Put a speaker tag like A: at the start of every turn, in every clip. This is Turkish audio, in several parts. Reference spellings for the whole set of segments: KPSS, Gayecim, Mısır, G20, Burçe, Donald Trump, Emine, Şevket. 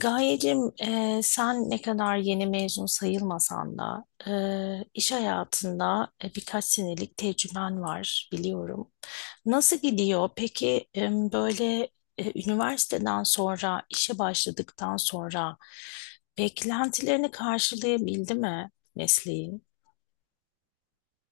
A: Gayecim, sen ne kadar yeni mezun sayılmasan da iş hayatında birkaç senelik tecrüben var biliyorum. Nasıl gidiyor? Peki, böyle üniversiteden sonra işe başladıktan sonra beklentilerini karşılayabildi mi mesleğin?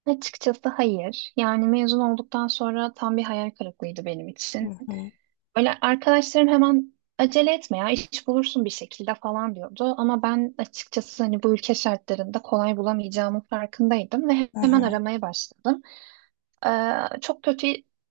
B: Açıkçası hayır. Yani mezun olduktan sonra tam bir hayal kırıklığıydı benim
A: Hı
B: için.
A: hı,
B: Böyle arkadaşlarım hemen acele etme ya iş bulursun bir şekilde falan diyordu. Ama ben açıkçası hani bu ülke şartlarında kolay bulamayacağımın farkındaydım ve
A: hı
B: hemen
A: hı,
B: aramaya başladım. Çok kötü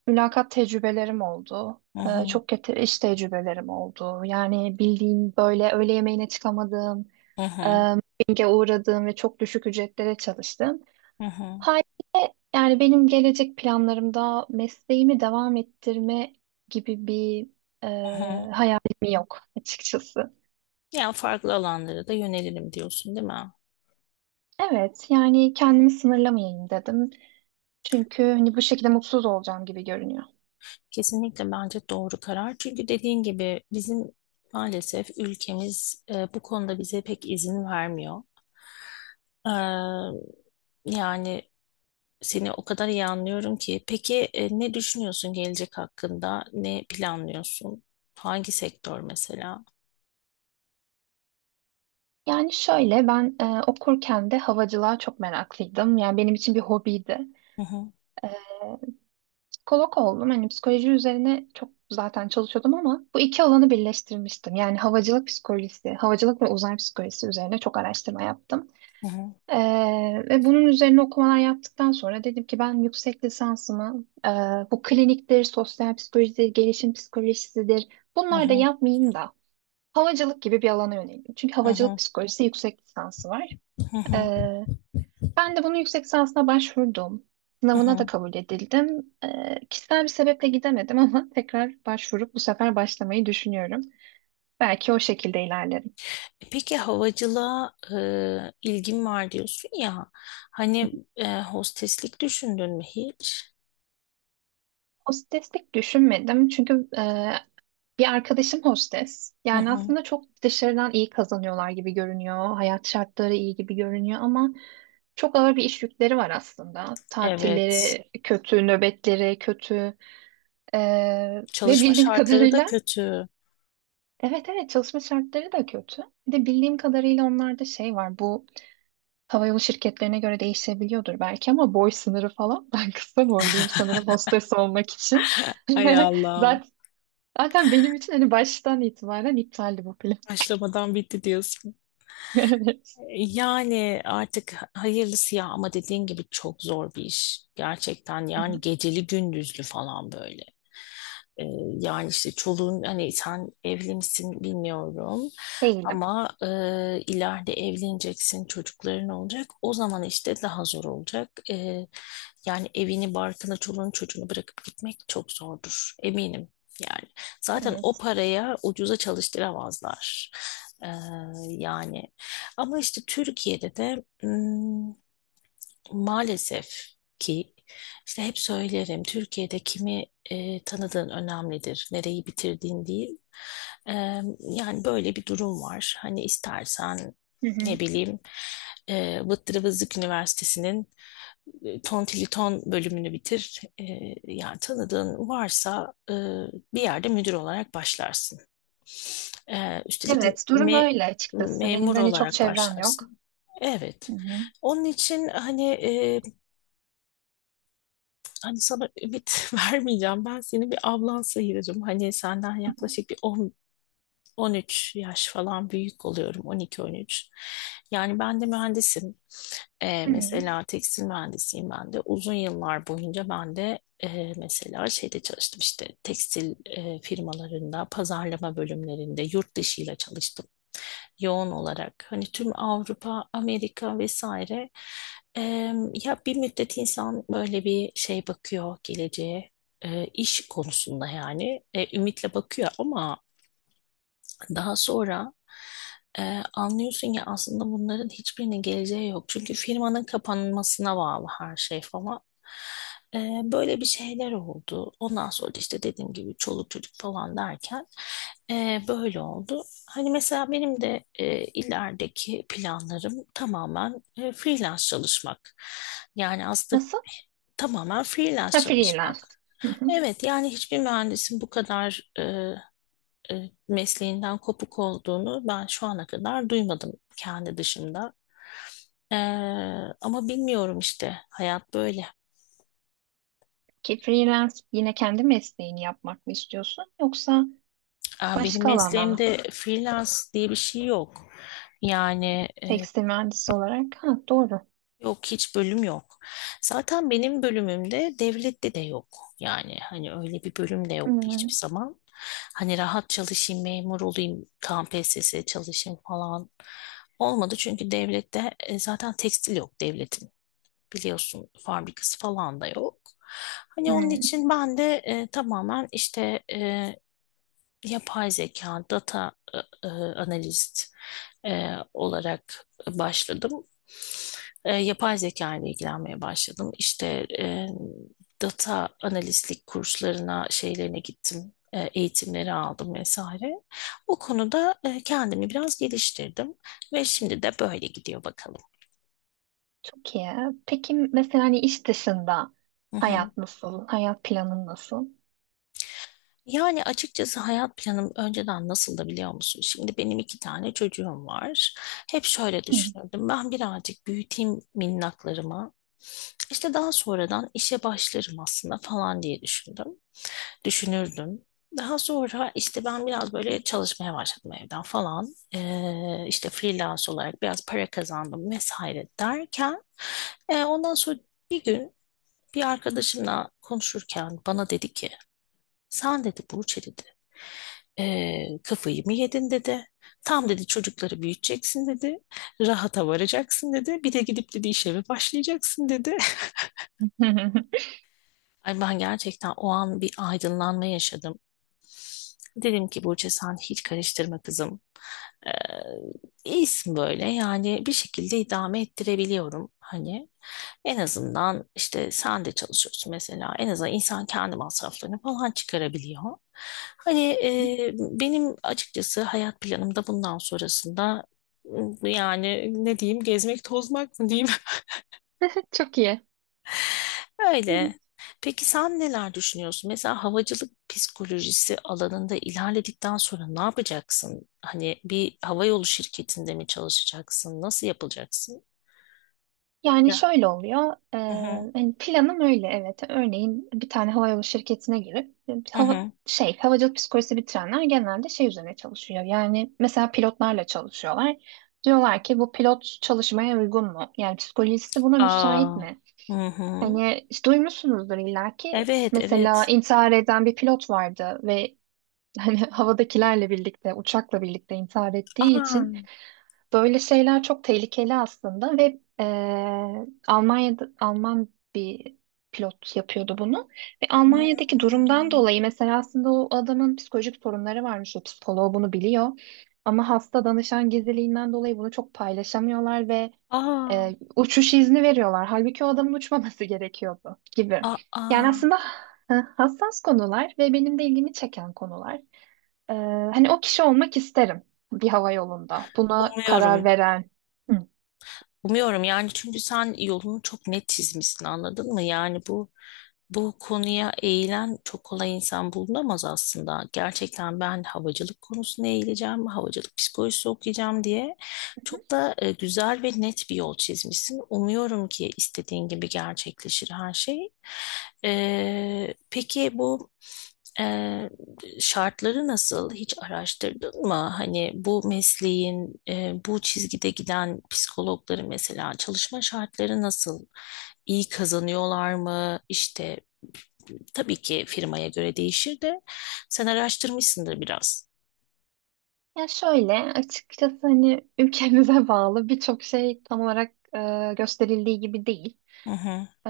B: mülakat tecrübelerim oldu.
A: hı hı,
B: Çok kötü iş tecrübelerim oldu. Yani bildiğim böyle öğle yemeğine çıkamadığım,
A: hı hı,
B: mobbinge uğradığım ve çok düşük ücretlere çalıştım.
A: hı hı,
B: Haliyle yani benim gelecek planlarımda mesleğimi devam ettirme gibi bir e,
A: hı hı.
B: hayalim yok açıkçası.
A: Yani farklı alanlara da yönelirim diyorsun, değil mi?
B: Evet yani kendimi sınırlamayayım dedim. Çünkü hani bu şekilde mutsuz olacağım gibi görünüyor.
A: Kesinlikle bence doğru karar. Çünkü dediğin gibi bizim maalesef ülkemiz bu konuda bize pek izin vermiyor. Ee, Yani seni o kadar iyi anlıyorum ki. Peki, ne düşünüyorsun gelecek hakkında? Ne planlıyorsun? Hangi sektör mesela?
B: Yani şöyle ben okurken de havacılığa çok meraklıydım. Yani benim için bir hobiydi.
A: Hı hı,
B: E, Psikolog oldum. Hani psikoloji üzerine çok zaten çalışıyordum ama bu iki alanı birleştirmiştim. Yani havacılık psikolojisi, havacılık ve uzay psikolojisi üzerine çok araştırma yaptım.
A: hı hı,
B: Ve bunun üzerine okumalar yaptıktan sonra dedim ki ben yüksek lisansımı bu kliniktir, sosyal psikolojidir, gelişim psikolojisidir
A: hı
B: bunlar da
A: hı,
B: yapmayayım da havacılık gibi bir alana yöneldim. Çünkü
A: hı
B: havacılık
A: hı,
B: psikolojisi yüksek lisansı var.
A: hı hı,
B: Ee, Ben de bunu yüksek lisansına başvurdum.
A: hı
B: Sınavına da
A: hı.
B: kabul edildim. Kişisel bir sebeple gidemedim ama tekrar başvurup bu sefer başlamayı düşünüyorum. Belki o şekilde ilerlerim.
A: Peki havacılığa ilgin var diyorsun ya. Hani, hosteslik düşündün mü hiç?
B: O streslik düşünmedim çünkü bir arkadaşım hostes.
A: Hı
B: Yani
A: hı.
B: aslında çok dışarıdan iyi kazanıyorlar gibi görünüyor. Hayat şartları iyi gibi görünüyor ama çok ağır bir iş yükleri var aslında.
A: Evet,
B: Tatilleri kötü, nöbetleri kötü. Ee, Ve
A: çalışma
B: bildiğim
A: şartları da
B: kadarıyla
A: kötü.
B: evet evet çalışma şartları da kötü. Bir de bildiğim kadarıyla onlarda şey var. Bu havayolu şirketlerine göre değişebiliyordur belki ama boy sınırı falan. Ben kısa boyluyum sanırım hostes olmak için.
A: Ay Allah'ım.
B: Zaten, zaten benim için hani baştan itibaren iptaldi bu plan.
A: Başlamadan bitti diyorsun. Yani artık hayırlısı ya, ama dediğin gibi çok zor bir iş. Gerçekten
B: Hı
A: yani
B: hı.
A: geceli gündüzlü falan böyle. Ee, Yani işte çoluğun, hani sen evli misin bilmiyorum.
B: Değilim.
A: Ama ileride evleneceksin, çocukların olacak. O zaman işte daha zor olacak. Yani evini, barkını, çoluğunu, çocuğunu bırakıp gitmek çok zordur. Eminim yani. Zaten o
B: Evet.
A: paraya ucuza çalıştıramazlar. E, Yani ama işte Türkiye'de de maalesef ki işte hep söylerim, Türkiye'de kimi tanıdığın önemlidir, nereyi bitirdiğin değil. E, Yani böyle bir durum var. Hani istersen
B: Hı
A: ne
B: hı.
A: bileyim, Vıttırı Vızlık Üniversitesi'nin Tantiliton bölümünü bitir. Yani tanıdığın varsa, bir yerde müdür olarak başlarsın. Üstelik
B: Evet, durum
A: me-
B: öyle açıkçası. Benim
A: memur
B: de hani çok
A: olarak
B: çevrem yok.
A: başlarsın.
B: Hı
A: Evet.
B: hı.
A: Onun için, hani sana ümit vermeyeceğim. Ben seni bir ablan sayırım. Hani senden yaklaşık bir 10, 13 yaş falan büyük oluyorum. 12-13. Yani ben de mühendisim.
B: Hı hı.
A: Mesela tekstil mühendisiyim ben de. Uzun yıllar boyunca ben de mesela şeyde çalıştım, işte tekstil firmalarında, pazarlama bölümlerinde, yurt dışıyla çalıştım yoğun olarak. Hani tüm Avrupa, Amerika vesaire. Eee, Ya bir müddet insan böyle bir şey bakıyor geleceğe. İş konusunda yani ümitle bakıyor, ama daha sonra anlıyorsun ki aslında bunların hiçbirinin geleceği yok. Çünkü firmanın kapanmasına bağlı her şey falan. E, Böyle bir şeyler oldu. Ondan sonra da işte dediğim gibi çoluk çocuk falan derken, böyle oldu. Hani mesela benim de ilerideki planlarım tamamen freelance çalışmak. Yani aslında
B: Nasıl?
A: tamamen freelance
B: Ha, freelance.
A: çalışmak.
B: Hı hı.
A: Evet, yani hiçbir mühendisin bu kadar mesleğinden kopuk olduğunu ben şu ana kadar duymadım kendi dışımda. Ee, Ama bilmiyorum, işte hayat böyle.
B: Ki freelance yine kendi mesleğini yapmak mı istiyorsun yoksa
A: Aa, benim
B: başka alana mı?
A: mesleğimde freelance diye bir şey yok. Yani
B: Tekstil mühendisi olarak. Ha, doğru.
A: yok, hiç bölüm yok. Zaten benim bölümümde devlette de yok. Yani hani öyle bir bölüm de
B: Hı
A: yoktu
B: hı.
A: hiçbir zaman. Hani rahat çalışayım, memur olayım, tam KPSS çalışayım falan, olmadı. Çünkü devlette zaten tekstil yok devletin, biliyorsun, fabrikası falan da yok. Hani onun
B: Hı.
A: için ben de tamamen işte yapay zeka, data analist olarak başladım. Yapay zeka ile ilgilenmeye başladım. İşte, e, data analistlik kurslarına, şeylerine gittim. Eğitimleri aldım vesaire. O konuda kendimi biraz geliştirdim ve şimdi de böyle gidiyor bakalım.
B: Çok iyi. Peki mesela hani iş dışında
A: Hı hı.
B: hayat nasıl? Hayat planın nasıl?
A: Yani açıkçası hayat planım önceden nasıldı biliyor musun? Şimdi benim iki tane çocuğum var. Hep şöyle
B: Hı.
A: düşünürdüm. Ben birazcık büyüteyim minnaklarımı. İşte daha sonradan işe başlarım aslında falan diye düşündüm. Düşünürdüm. Daha sonra işte ben biraz böyle çalışmaya başladım evden falan. İşte freelance olarak biraz para kazandım vesaire derken, ondan sonra bir gün bir arkadaşımla konuşurken bana dedi ki, sen dedi Burçe dedi. Kafayı mı yedin dedi. Tam dedi çocukları büyüteceksin dedi. Rahata varacaksın dedi. Bir de gidip dedi işe eve başlayacaksın dedi. Ay, ben gerçekten o an bir aydınlanma yaşadım. Dedim ki Burçe, sen hiç karıştırma kızım. Ee, iyisin böyle, yani bir şekilde idame ettirebiliyorum hani. En azından işte sen de çalışıyorsun mesela. En azından insan kendi masraflarını falan çıkarabiliyor. Hani benim açıkçası hayat planımda bundan sonrasında, yani ne diyeyim, gezmek tozmak mı diyeyim?
B: Çok iyi.
A: Öyle. Peki sen neler düşünüyorsun? Mesela havacılık psikolojisi alanında ilerledikten sonra ne yapacaksın? Hani bir havayolu şirketinde mi çalışacaksın? Nasıl yapılacaksın?
B: Yani
A: Ya.
B: şöyle oluyor.
A: Hı hı.
B: Hani planım öyle evet. Örneğin bir tane havayolu şirketine girip
A: Hı hı.
B: havacılık psikolojisi bitirenler genelde şey üzerine çalışıyor. Yani mesela pilotlarla çalışıyorlar. Diyorlar ki bu pilot çalışmaya uygun mu? Yani psikolojisi buna müsait
A: Aa.
B: mi?
A: Hı hı.
B: Hani işte duymuşsunuzdur illaki.
A: Evet,
B: Mesela
A: evet.
B: intihar eden bir pilot vardı ve hani havadakilerle birlikte, uçakla birlikte intihar ettiği
A: Aa.
B: için böyle şeyler çok tehlikeli aslında ve Almanya'da Alman bir pilot yapıyordu bunu. Ve Almanya'daki durumdan
A: Hmm.
B: dolayı mesela aslında o adamın psikolojik sorunları varmış. O psikoloğu bunu biliyor. Ama hasta danışan gizliliğinden dolayı bunu çok paylaşamıyorlar ve
A: Aa.
B: uçuş izni veriyorlar. Halbuki o adamın uçmaması gerekiyordu gibi. Yani
A: Aa.
B: aslında hassas konular ve benim de ilgimi çeken konular. Ee, Hani o kişi olmak isterim bir hava yolunda. Buna karar
A: Umuyorum.
B: veren. Hı. Hı
A: Umuyorum yani, çünkü sen yolunu çok net çizmişsin, anladın mı? Yani bu konuya eğilen çok kolay insan bulunamaz aslında. Gerçekten, ben havacılık konusuna eğileceğim, havacılık psikolojisi okuyacağım diye
B: hı.
A: çok da güzel ve net bir yol çizmişsin. Umuyorum ki istediğin gibi gerçekleşir her şey. Peki bu şartları nasıl, hiç araştırdın mı? Hani bu mesleğin, bu çizgide giden psikologları, mesela çalışma şartları nasıl? İyi kazanıyorlar mı? İşte tabii ki firmaya göre değişir de sen araştırmışsındır biraz.
B: Ya şöyle açıkçası hani ülkemize bağlı birçok şey tam olarak gösterildiği gibi değil.
A: Hı hı,
B: Ee,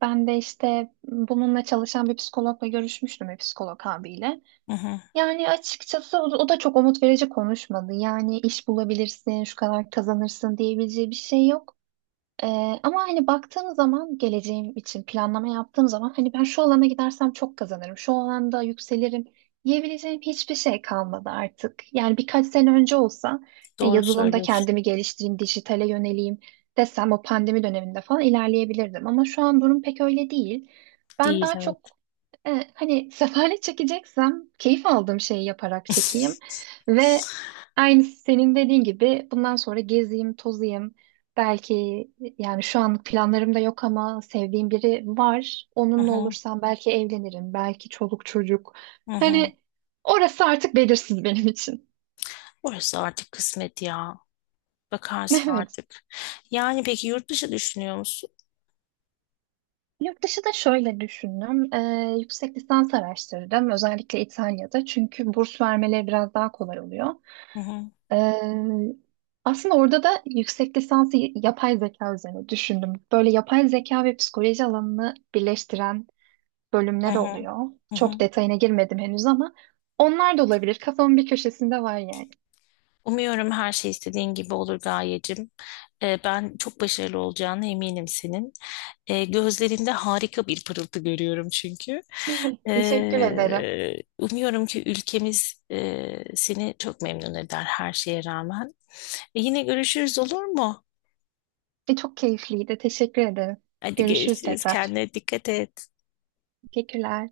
B: Ben de işte bununla çalışan bir psikologla görüşmüştüm bir psikolog abiyle.
A: hı hı.
B: Yani açıkçası o da çok umut verici konuşmadı. Yani iş bulabilirsin, şu kadar kazanırsın diyebileceği bir şey yok. Ee, Ama hani baktığım zaman geleceğim için planlama yaptığım zaman hani ben şu alana gidersem çok kazanırım, şu alanda yükselirim diyebileceğim hiçbir şey kalmadı artık. Yani birkaç sene önce olsa
A: Doğru
B: yazılımda
A: söylüyorsun.
B: kendimi geliştireyim, dijitale yöneleyim desem o pandemi döneminde falan ilerleyebilirdim. Ama şu an durum pek öyle değil. Ben
A: Değil,
B: daha
A: evet.
B: çok hani sefalet çekeceksem keyif aldığım şeyi yaparak çekeyim ve aynı senin dediğin gibi bundan sonra gezeyim, tozayım. Belki yani şu an planlarım da yok ama sevdiğim biri var.
A: Hı
B: Onunla
A: hı,
B: olursam belki evlenirim, belki çoluk çocuk.
A: hı hı.
B: Hani orası artık belirsiz benim için.
A: Orası artık kısmet ya. Bakarsın
B: Evet.
A: artık. Yani peki, yurt dışı düşünüyor musun?
B: Yurt dışı da şöyle düşündüm. Yüksek lisans araştırdım. Özellikle İtalya'da. Çünkü burs vermeleri biraz daha kolay oluyor.
A: Hı hı,
B: Ee, Aslında orada da yüksek lisansı yapay zeka üzerine düşündüm. Böyle yapay zeka ve psikoloji alanını birleştiren
A: hı
B: bölümler
A: hı,
B: oluyor.
A: hı
B: Çok
A: hı.
B: detayına girmedim henüz ama onlar da olabilir. Kafamın bir köşesinde var yani.
A: Umuyorum her şey istediğin gibi olur Gayecim. Ben çok başarılı olacağına eminim senin. Gözlerinde harika bir pırıltı görüyorum çünkü.
B: Teşekkür ederim.
A: Umuyorum ki ülkemiz, seni çok memnun eder her şeye rağmen. Yine görüşürüz, olur mu?
B: E, çok keyifliydi. Teşekkür ederim.
A: Hadi
B: Görüşürüz
A: görüşürüz.
B: tekrar.
A: Kendine dikkat et.
B: Teşekkürler.